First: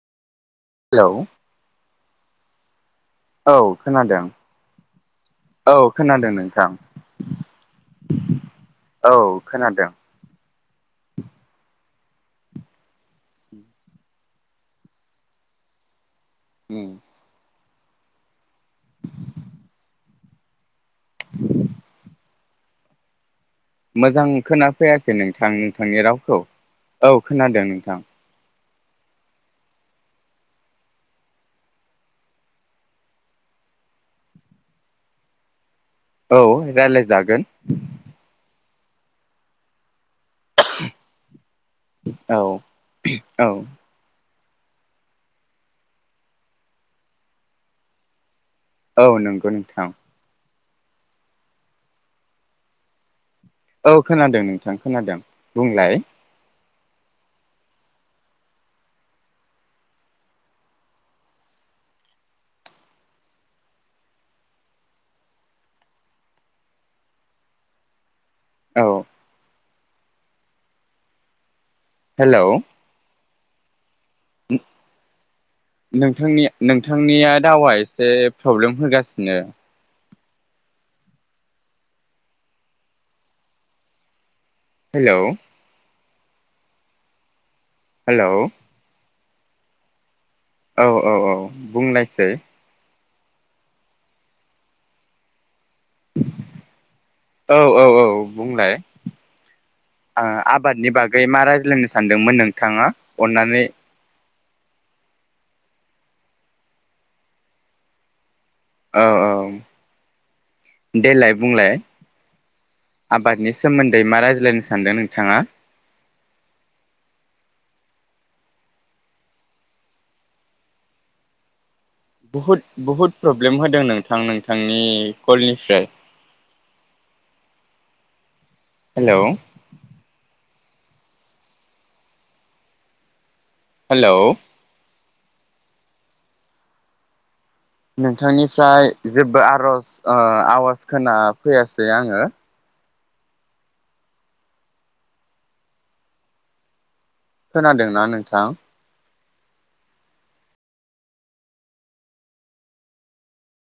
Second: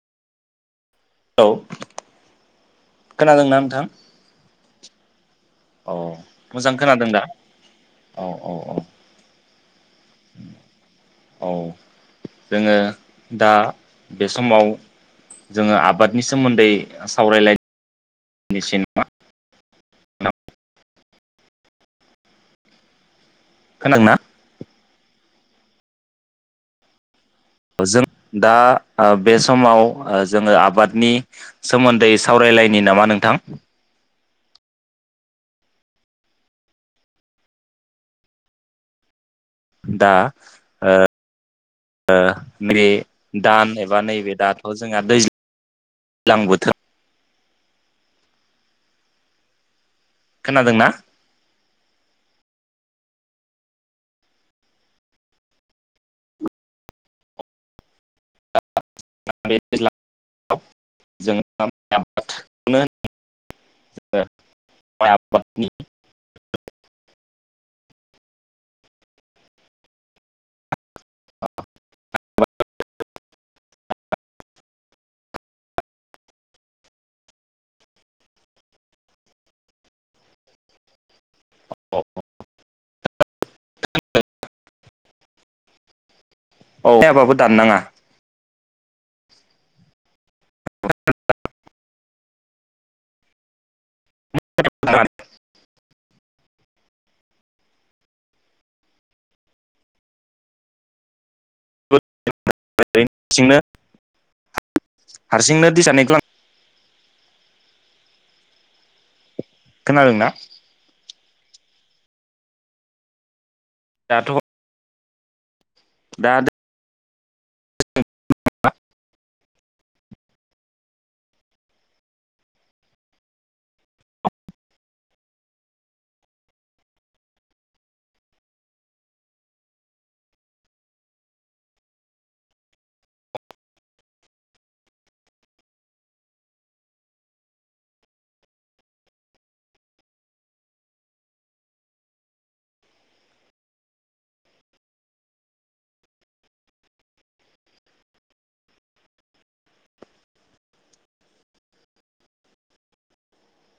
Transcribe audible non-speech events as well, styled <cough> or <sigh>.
Hello. औ औ खोनादोंना नोंथां। खोनादों औ खोनादों नोंथां मोजां खोनादों दा औ औ औ। औ खोनादों। औ जोङो दा बे समाव जोङो आबाद नि सोमोन्दै सावरायलाय निसिन <inaudible> खोनादोंना मोजां खोनाफैयाखै नोंथां नोंथांनि रावखौ औ खोनादों। अ नोंथां जों दा ओ बे समाव ओ जोङो आबादनि सोमोन्दै सावरायलायनि नामा नोंथां। औ राय्लायजागोन। दा ओ ओ औ मे औ दान बा नैबे दाथ' जोंहा दैज लां बोथोर औ नंगौ नोंथां। खोनादों ना? औ खोनादों नोंथां खोनादों बुंलाय। बे दैज्लां <inaudible> जों आबादखौनो ओ माइ आबादनि औ हेलौ उम नोंथांनिया नोंथांनिया दावआ एसे प्रब्लेम होगासिनो। औ हेलौ औ जायाबाबो दाननाङा। हेलौ औ औ औ बुंनायसै। औ औ औ बुंलाय। आ आबादनि बागै मा रायज्लायनो सानदोंमोन नोंथाङा हारसिंनो अननानै हारसिंनो दिसानायखौ औ औ खोनादोंना? देलाय बुंलाय आबादनि सोमोन्दै मा दाथ' रायज्लायनो सानदों नोंथाङा। दा बुहुद बुहुद प्रब्लेम होदों नोंथां नोंथांनि कलनिफ्राय। Hello hello. नोंथांनिफ्राय जेबो आर'ज ओ आवाज खोना फैयासै आङो। खोनादोंना नोंथां?